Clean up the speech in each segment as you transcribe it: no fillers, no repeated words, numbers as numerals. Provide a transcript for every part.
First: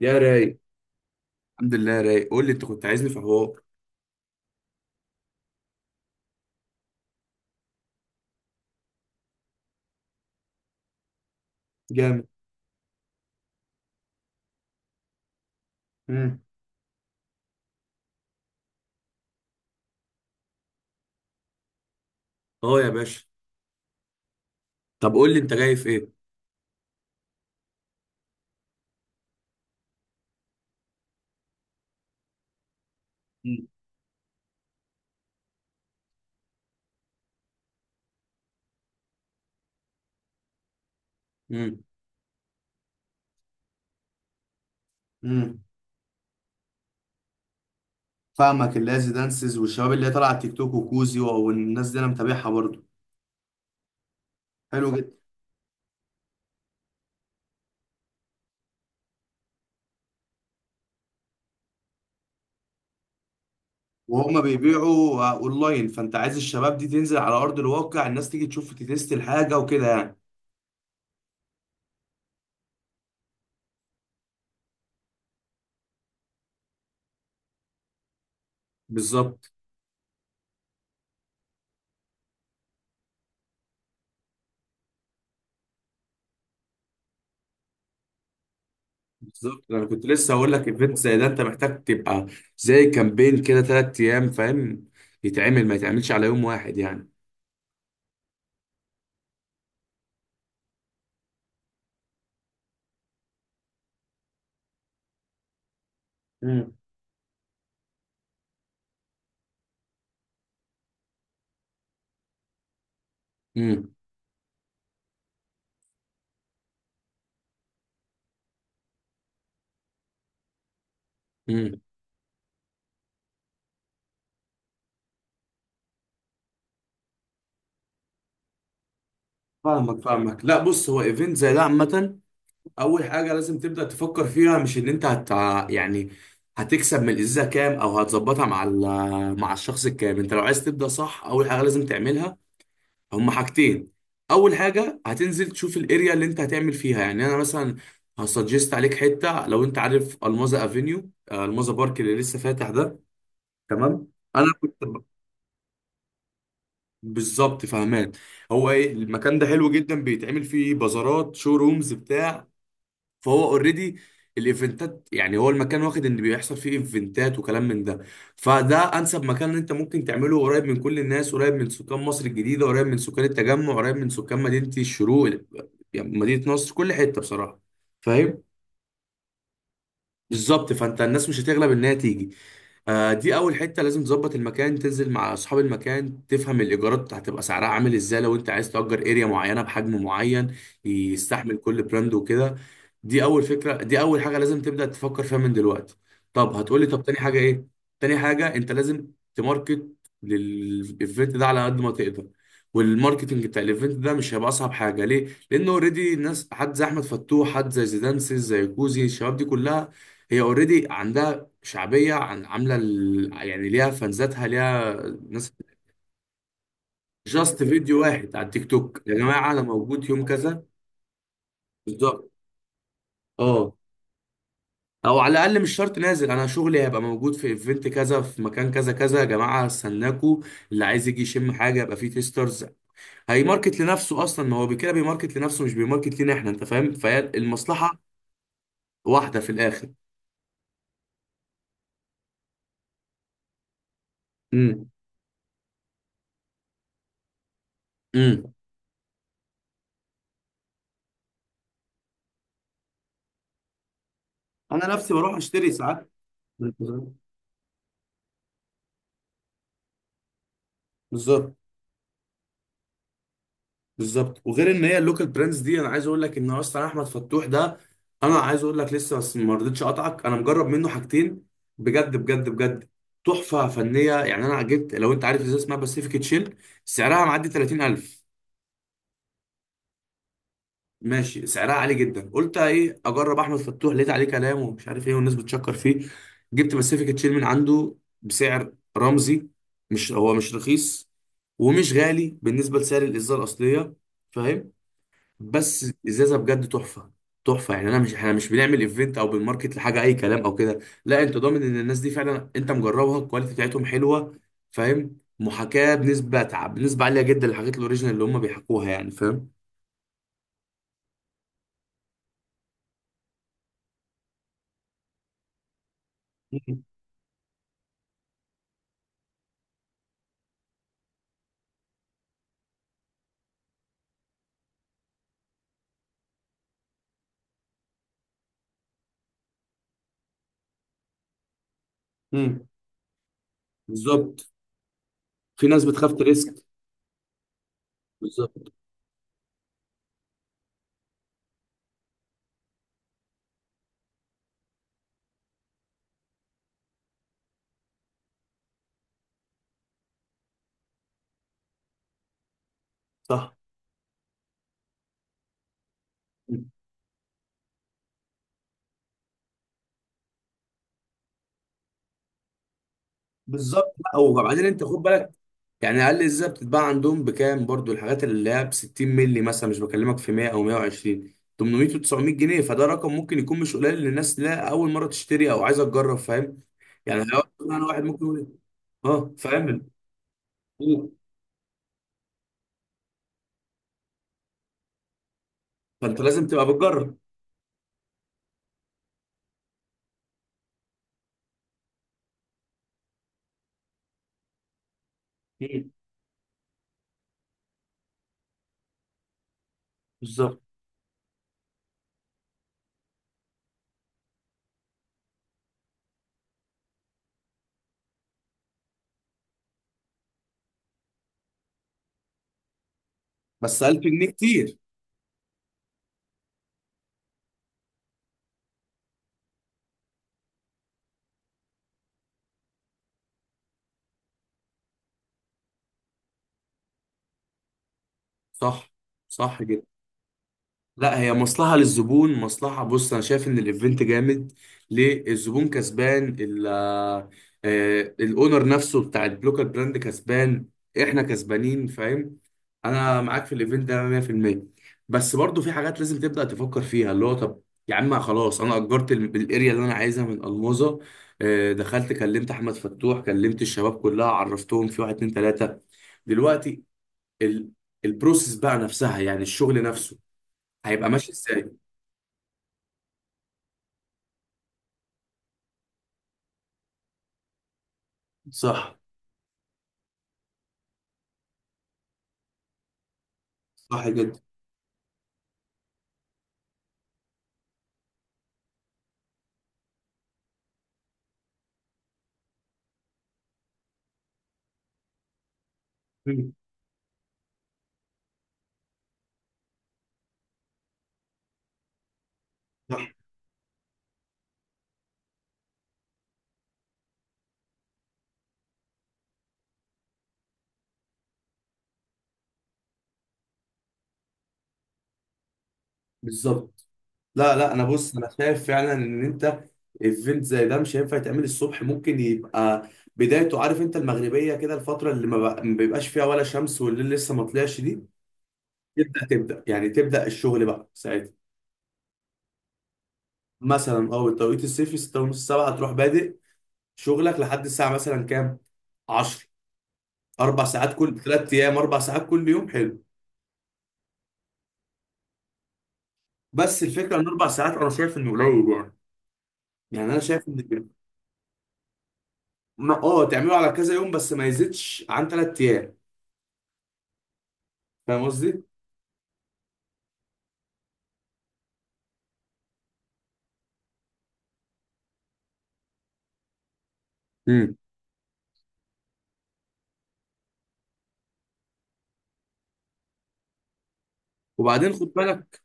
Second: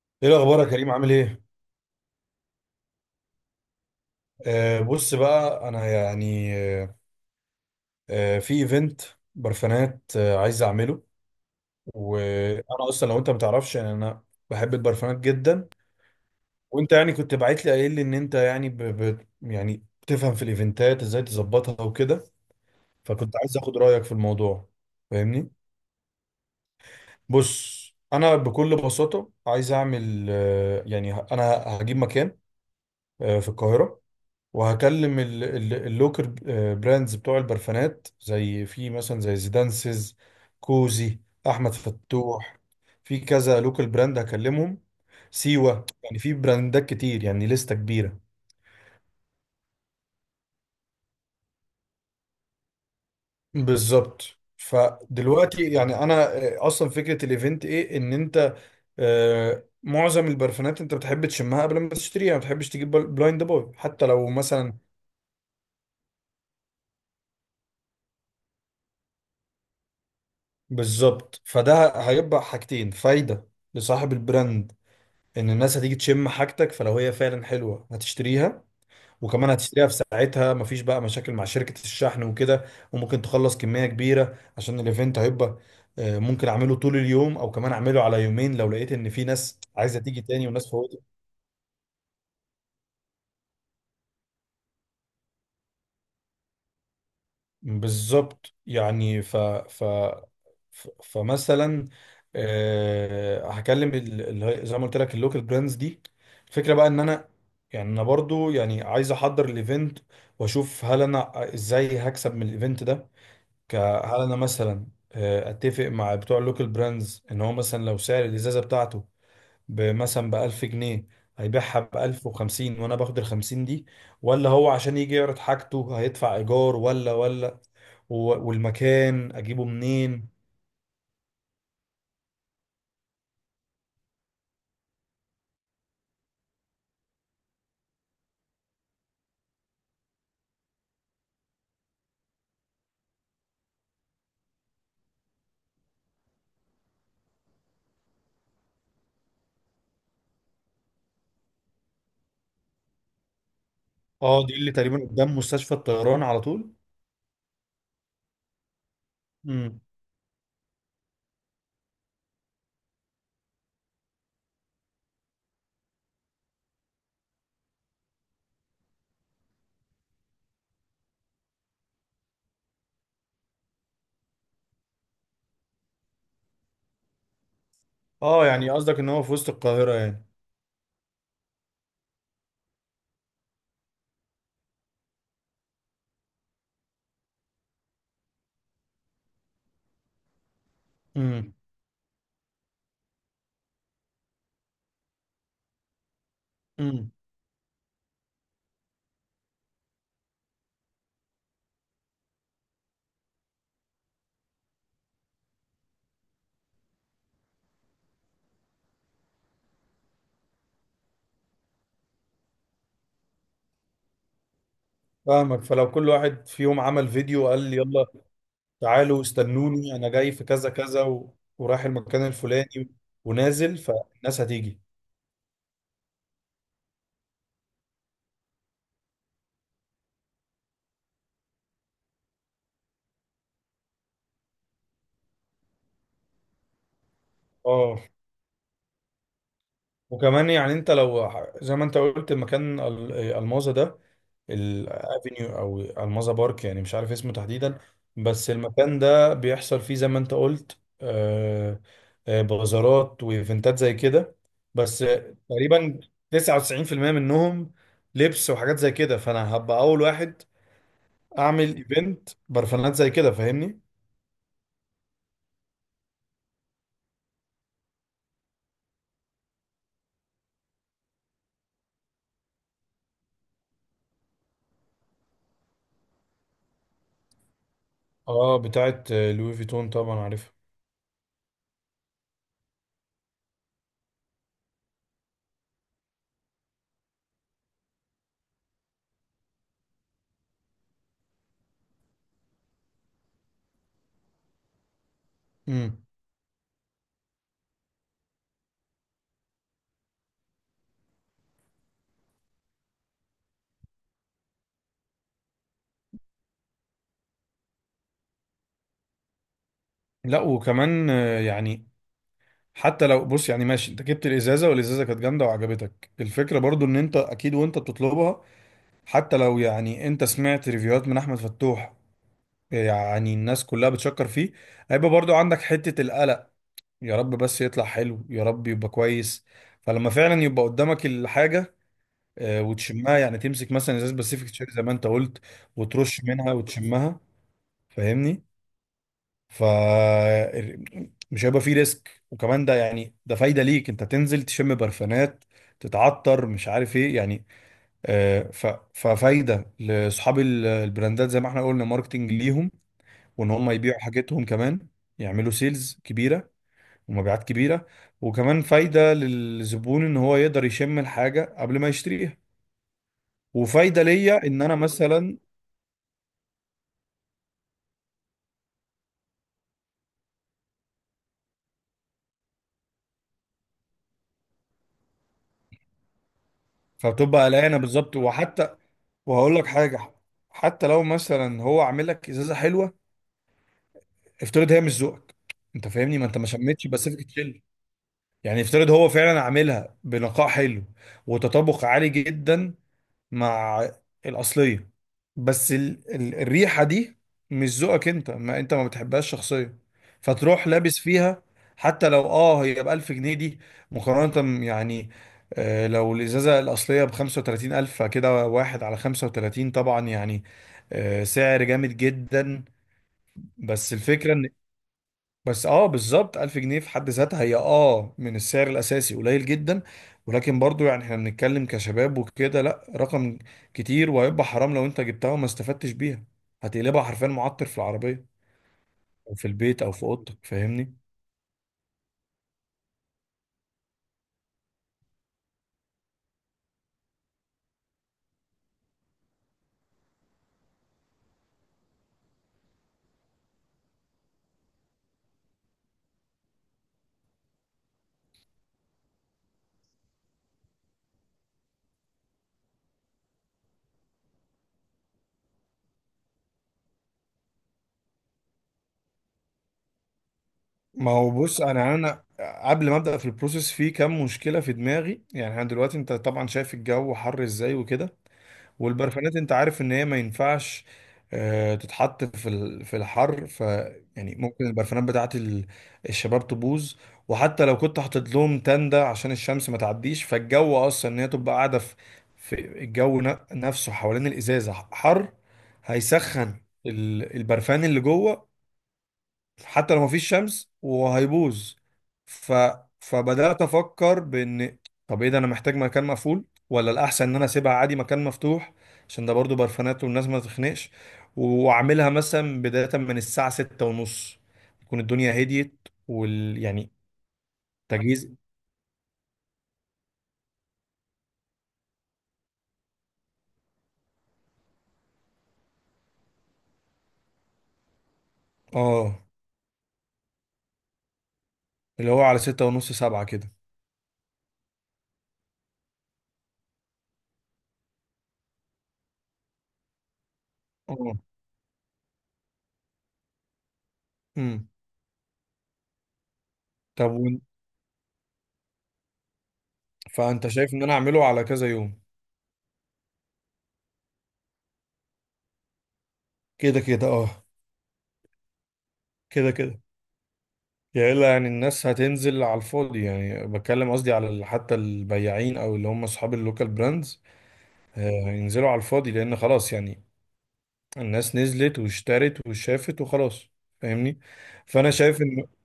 يا ايه رايق. الاخبار يا كريم، عامل ايه؟ الحمد لله رايق، قول لي انت كنت عايزني في حوار. بص بقى، انا يعني آه في ايفنت برفانات عايز اعمله. جامد. وانا اصلا لو انت ما تعرفش، يعني انا بحب البرفانات جدا. امم. وانت يعني كنت باعت لي قايل لي ان انت يعني ب ب يعني بتفهم في الايفنتات ازاي تظبطها وكده، اه، يا باشا. فكنت عايز اخد رايك في الموضوع، طب قول لي فاهمني؟ انت جاي في ايه. بص، انا بكل بساطه عايز اعمل يعني انا هجيب مكان في القاهره، وهكلم اللوكر براندز بتوع البرفانات، زي في مثلا زي زيدانسز، كوزي، احمد امم. فتوح. في كذا لوكال براند هكلمهم: امم. سيوة، يعني في براندات كتير، يعني لستة كبيرة. فاهمك، اللاز دانسز والشباب اللي هي طالعه على التيك توك وكوزي والناس دي انا متابعها برضو. بالظبط. حلو جدا. فدلوقتي يعني انا، اصلا فكرة الايفنت ايه؟ ان انت، معظم البرفانات انت بتحب تشمها قبل ما تشتريها، ما بتحبش تجيب بلايند باي حتى لو وهما مثلا. بيبيعوا اونلاين، فانت عايز الشباب دي تنزل على ارض الواقع، الناس تيجي تشوف تتست الحاجه وكده يعني. بالظبط. فده هيبقى حاجتين: فايدة لصاحب البراند ان الناس هتيجي تشم حاجتك، فلو هي فعلا حلوه هتشتريها، وكمان بالظبط. هتشتريها في ساعتها، مفيش بقى مشاكل مع شركه الشحن وكده. وممكن تخلص كميه كبيره عشان الايفنت هيبقى، ممكن اعمله طول اليوم او كمان اعمله على يومين لو لقيت ان في ناس بالظبط، انا عايزه كنت تيجي لسه تاني هقول وناس لك ايفنت فوتت. زي ده انت محتاج تبقى زي كامبين كده 3 ايام، فاهم، يتعمل ما يتعملش على يوم واحد يعني. بالظبط. يعني فمثلا، هكلم زي ما قلت لك اللوكال براندز دي. امم. الفكره بقى ان انا، يعني انا برضو يعني عايز احضر الايفنت واشوف هل انا ازاي هكسب من الايفنت ده. ك- امم. هل انا مثلا اتفق مع بتوع اللوكال براندز ان هو مثلا، لو سعر الازازه بتاعته بمثلا ب1000 جنيه، امم. هيبيعها ب1050 وأنا باخد ال50 دي؟ ولا هو عشان يجي يعرض حاجته هيدفع إيجار، ولا و- والمكان أجيبه فاهمك منين؟ فاهمك. لا بص، هو ايفنت زي ده عامة، اول حاجة لازم تبدأ تفكر فيها مش ان انت هت يعني هتكسب من الازازة كام، او هتظبطها مع مع الشخص الكام. انت لو عايز تبدأ صح، اول حاجة لازم تعملها هما حاجتين. اول حاجة هتنزل تشوف الاريا اللي انت هتعمل فيها، يعني انا مثلا هسجست عليك حتة، لو انت عارف الماظة افينيو، الماظة بارك اللي لسه فاتح ده. تمام. أه، انا دي اللي كنت، تقريبا قدام مستشفى الطيران على طول. بالظبط، فهمان. هو ايه المكان ده، حلو امم. جدا، بيتعمل فيه بازارات شو رومز بتاع، فهو اوريدي الايفنتات، يعني هو المكان واخد ان بيحصل فيه ايفنتات وكلام من ده. فده انسب مكان إن انت ممكن تعمله، قريب من كل الناس، قريب من سكان مصر الجديدة، قريب من سكان التجمع، قريب من سكان مدينة الشروق، يعني مدينة نصر، كل حتة بصراحة، فاهم. أه، يعني قصدك إن هو في وسط القاهرة يعني؟ بالظبط، فانت الناس مش هتغلب انها تيجي. دي اول حته لازم تظبط المكان، تنزل مع اصحاب المكان تفهم الايجارات هتبقى سعرها عامل ازاي، لو انت عايز تأجر اريا معينه بحجم معين امم. يستحمل كل براند وكده. دي اول فكره، دي اول حاجه لازم تبدا تفكر فيها من دلوقتي. طب هتقولي طب امم. تاني حاجه ايه. تاني حاجه انت لازم تماركت للايفنت ده على قد ما تقدر. والماركتنج بتاع الايفنت ده مش هيبقى اصعب حاجه ليه، لانه اوريدي الناس، حد زي احمد فتوح، حد زي زيدانسيس، زي كوزي، الشباب دي كلها هي اوريدي عندها شعبيه، عن عامله يعني ليها فانزاتها، ليها ناس. فاهمك. فلو كل واحد فيهم عمل فيديو قال جاست لي: فيديو يلا واحد على التيك توك، يا تعالوا جماعه انا استنوني، موجود أنا يوم جاي في كذا. كذا كذا ورايح بالظبط. المكان الفلاني، اه. ونازل، فالناس هتيجي. او على الاقل مش شرط نازل، انا شغلي هيبقى موجود في ايفنت كذا في مكان كذا كذا، يا جماعه استناكوا. اللي عايز يجي يشم حاجه يبقى فيه تيسترز، هيماركت لنفسه اصلا. ما هو كده بيماركت لنفسه مش بيماركت لينا احنا، انت فاهم، فهي المصلحه اه. واحده في الاخر. وكمان يعني انت لو زي ما انت قلت مكان الماظة ده، امم. الافينيو او الماظة بارك، يعني مش عارف اسمه تحديدا. بس امم. المكان ده بيحصل فيه زي ما انت قلت بازارات وايفنتات زي كده، انا بس نفسي بروح اشتري تقريبا ساعات. 99% منهم لبس وحاجات زي كده، فانا هبقى اول واحد بالظبط. اعمل ايفنت برفانات زي كده، فاهمني؟ بالظبط، وغير ان هي اللوكال براندز دي، انا عايز اقول لك ان اصلا احمد فتوح ده، انا عايز اقول لك لسه بس ما رضيتش اقطعك، انا مجرب منه حاجتين بجد بجد بجد تحفه فنيه، يعني انا جبت لو انت عارف ازاي اسمها باسيفيك تشيل، سعرها معدي 30,000. اه، بتاعت لوي فيتون طبعا، عارفها. ماشي، سعرها عالي جدا، قلت ايه اجرب احمد فتوح، لقيت عليه كلام، ومش عارف ايه، والناس بتشكر فيه، جبت باسيفيك تشيل من عنده بسعر رمزي، مش هو مش رخيص ومش غالي بالنسبه لسعر الازازه الاصليه، بس امم. ازازه بجد تحفه تحفه. يعني انا مش، احنا مش بنعمل ايفنت او بنماركت لحاجه اي كلام او كده، لا انت ضامن ان الناس دي فعلا انت مجربها، الكواليتي بتاعتهم حلوه، فاهم، محاكاه بنسبه بنسبه عاليه جدا للحاجات الاوريجينال اللي هم بيحكوها يعني فاهم. لا، وكمان يعني حتى لو، بص يعني ماشي، انت جبت الازازه والازازه كانت جامده وعجبتك الفكره مم. برضو ان انت، اكيد وانت بتطلبها، حتى لو يعني انت سمعت ريفيوهات من احمد فتوح يعني الناس كلها بتشكر فيه، هيبقى برضو عندك حته القلق: يا رب بس يطلع حلو، يا رب يبقى كويس. فلما فعلا يبقى قدامك الحاجه، مم. وتشمها، يعني تمسك مثلا ازاز باسيفيك بالظبط. تشيري زي ما انت قلت، في ناس بتخاف وترش منها تريسك. وتشمها، فاهمني؟ بالظبط. ف مش هيبقى فيه ريسك. وكمان ده، يعني فايده ليك انت تنزل تشم برفانات، تتعطر مش عارف ايه يعني. آه، ف... ففايده لاصحاب البراندات زي ما احنا قلنا، ماركتنج ليهم، وان صح. هم يبيعوا حاجتهم، كمان يعملوا سيلز كبيره ومبيعات كبيره. وكمان فايده للزبون ان هو يقدر يشم الحاجه قبل ما يشتريها. بالظبط. وفايده لا ليا ان وبعدين انا انت خد بالك، مثلا، يعني اقل ازاي بتتباع عندهم بكام برضو؟ الحاجات اللي هي ب 60 مللي مثلا، مش بكلمك في 100 او 120، 800 و900 جنيه، فده رقم ممكن يكون مش قليل للناس لا اول مره تشتري او عايزه تجرب، فاهم، يعني لو فبتبقى قلقانه، انا واحد بالظبط. ممكن يقول وحتى، اه وهقول لك فاهم، حاجه، حتى لو مثلا هو عامل لك ازازه حلوه، افترض هي مش ذوقك انت، فاهمني؟ فانت ما انت لازم ما تبقى شميتش بتجرب. باسيفيك تشيل، يعني افترض هو فعلا عاملها بنقاء حلو وتطابق عالي جدا مع الاصليه، بس مم. ال ال الريحه دي مش ذوقك انت، ما انت ما بتحبهاش شخصيا، بالظبط. فتروح لابس فيها، حتى لو هي ب 1000 جنيه دي، مقارنه يعني لو الازازه الاصليه ب 35000، كده واحد على 35 طبعا يعني سعر جامد جدا. بس بس 1000 جنيه الفكره ان، كتير. بس بالظبط 1000 جنيه في حد ذاتها هي من السعر الاساسي قليل جدا. ولكن برضو يعني احنا بنتكلم كشباب وكده، لا، رقم كتير، وهيبقى حرام لو انت جبتها وما استفدتش بيها، هتقلبها حرفيا معطر في العربيه صح. او في صح. البيت او في اوضتك، فاهمني؟ لا هي مصلحة للزبون، مصلحة. بص أنا شايف إن الإيفنت جامد ليه؟ الزبون كسبان، الأونر نفسه بتاع البلوكر براند كسبان، إحنا كسبانين، فاهم، أنا معاك في الإيفنت ده 100%. بس برضو في حاجات لازم تبدأ تفكر فيها، اللي هو طب يا عم خلاص أنا أجرت الأريا اللي أنا عايزها من ألموظة، دخلت كلمت أحمد فتوح كلمت الشباب كلها، عرفتهم في واحد اتنين تلاتة. دلوقتي ال- البروسيس بقى نفسها يعني الشغل نفسه هيبقى ما هو ماشي بص، ازاي؟ انا قبل ما ابدا في البروسيس في كام مشكله في دماغي. يعني انا دلوقتي، انت طبعا شايف الجو حر ازاي وكده، صح. والبرفانات انت عارف ان هي ما ينفعش تتحط في في الحر، ف صح يعني جدا. ممكن البرفانات بتاعت الشباب تبوظ. وحتى لو كنت حاطط لهم تندة عشان الشمس ما تعديش، فالجو اصلا ان هي تبقى قاعدة في الجو نفسه، حوالين الازازة حر، مم. هيسخن البرفان اللي جوه حتى لو مفيش شمس، وهيبوظ. ف... صح. فبدأت أفكر بإن: طب إيه ده، أنا محتاج مكان مقفول ولا الأحسن إن أنا أسيبها عادي مكان مفتوح، عشان ده برضو برفانات والناس ما تخنقش؟ وأعملها مثلا بداية من الساعة 6:30، تكون الدنيا هديت بالظبط. يعني لا لا انا، بص انا تجهيز. شايف فعلا ان انت ايفنت زي ده مش هينفع يتعمل الصبح، ممكن يبقى بدايته، عارف انت المغربيه كده، الفتره اللي ما بيبقاش فيها ولا شمس والليل لسه ما طلعش دي، آه تبدا تبدا يعني تبدا الشغل بقى ساعتها، اللي هو على 6:30، 7 كده. مثلا اه التوقيت الصيفي 6 ونص 7، تروح بادئ شغلك لحد الساعه مثلا كام، 10. 4 ساعات كل اه. 3 ايام، 4 ساعات كل يوم، حلو. امم. بس طب، الفكره ان 4 ساعات انا شايف انه قليل يعني، يعني انا فأنت شايف ان شايف إن أنا أعمله على كذا يوم؟ تعمله على كذا يوم بس ما يزيدش عن 3 ايام. كده كده، آه. فاهم قصدي؟ كده كده، يا إلا يعني الناس هتنزل على الفاضي، يعني بتكلم قصدي على حتى البياعين او اللي هم اصحاب اللوكال براندز، امم. هينزلوا على الفاضي، لان خلاص يعني الناس نزلت واشترت وشافت وخلاص، فاهمني؟ فانا وبعدين خد شايف ان. بالك،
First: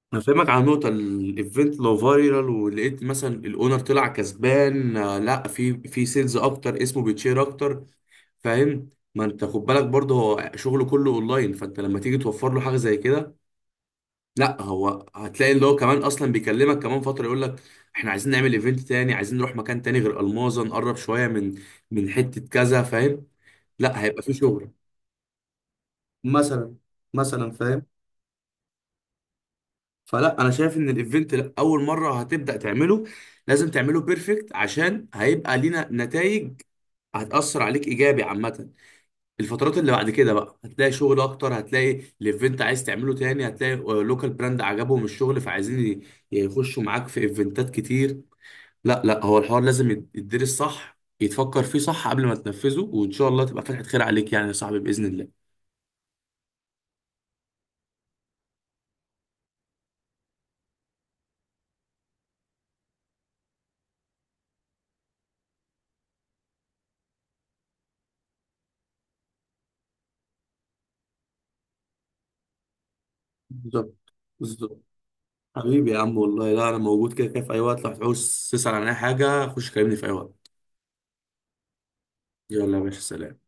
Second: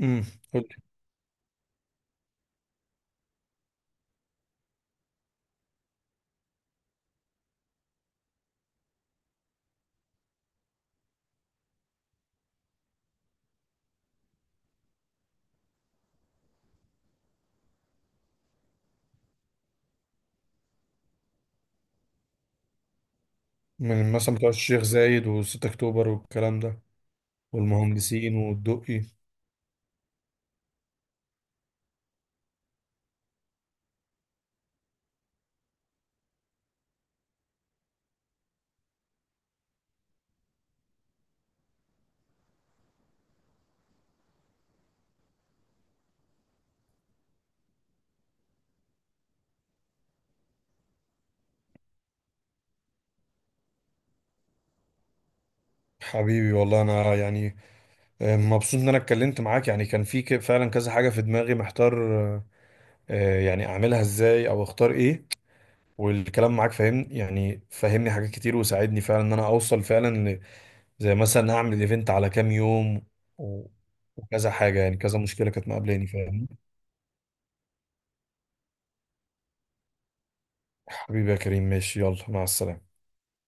امم. هفهمك قول على لي. نقطة. الايفنت لو فايرال ولقيت مثلا الاونر طلع كسبان، لا في سيلز اكتر، اسمه بيتشير اكتر، فاهم، ما انت خد بالك برضه، هو شغله كله اونلاين، فانت لما تيجي توفر له حاجة زي كده، لا هو، هتلاقي اللي هو كمان اصلا بيكلمك كمان فترة يقول لك احنا عايزين نعمل ايفنت تاني، عايزين نروح مكان تاني غير الماظة، نقرب شوية من حتة كذا، فاهم، لا من هيبقى في مثلا بتوع شغل. الشيخ زايد و6 اكتوبر والكلام مثلا. ده، مثلا، فاهم. والمهندسين والدقي. فلا انا شايف ان الايفنت لا، اول مره هتبدا تعمله لازم تعمله بيرفكت، عشان هيبقى لينا نتائج، هتاثر عليك ايجابي عامه. الفترات اللي بعد كده بقى هتلاقي شغل اكتر، هتلاقي الايفنت عايز تعمله تاني، هتلاقي لوكال براند عجبهم الشغل فعايزين يخشوا معاك في ايفنتات كتير. لا لا هو الحوار لازم يتدرس صح يتفكر فيه صح قبل ما تنفذه، وان شاء الله تبقى فتحة خير عليك، يعني يا صاحبي باذن الله. حبيبي، والله انا يعني مبسوط ان انا اتكلمت معاك، يعني كان في فعلا كذا حاجة في دماغي محتار، آه، يعني اعملها ازاي او اختار ايه، والكلام معاك فاهم يعني فهمني حاجات كتير وساعدني فعلا ان انا اوصل فعلا زي مثلا اعمل ايفنت على كام يوم و- بالظبط. وكذا حاجة، بالظبط. يعني كذا مشكلة كانت حبيبي يا مقابلاني، عم، فاهم؟ والله لا انا موجود كده كده في اي وقت، لو هتعوز تسأل عن اي حاجة خش كلمني في اي وقت. حبيبي يا كريم، ماشي، يلا مع يلا يا السلامة. باشا سلام.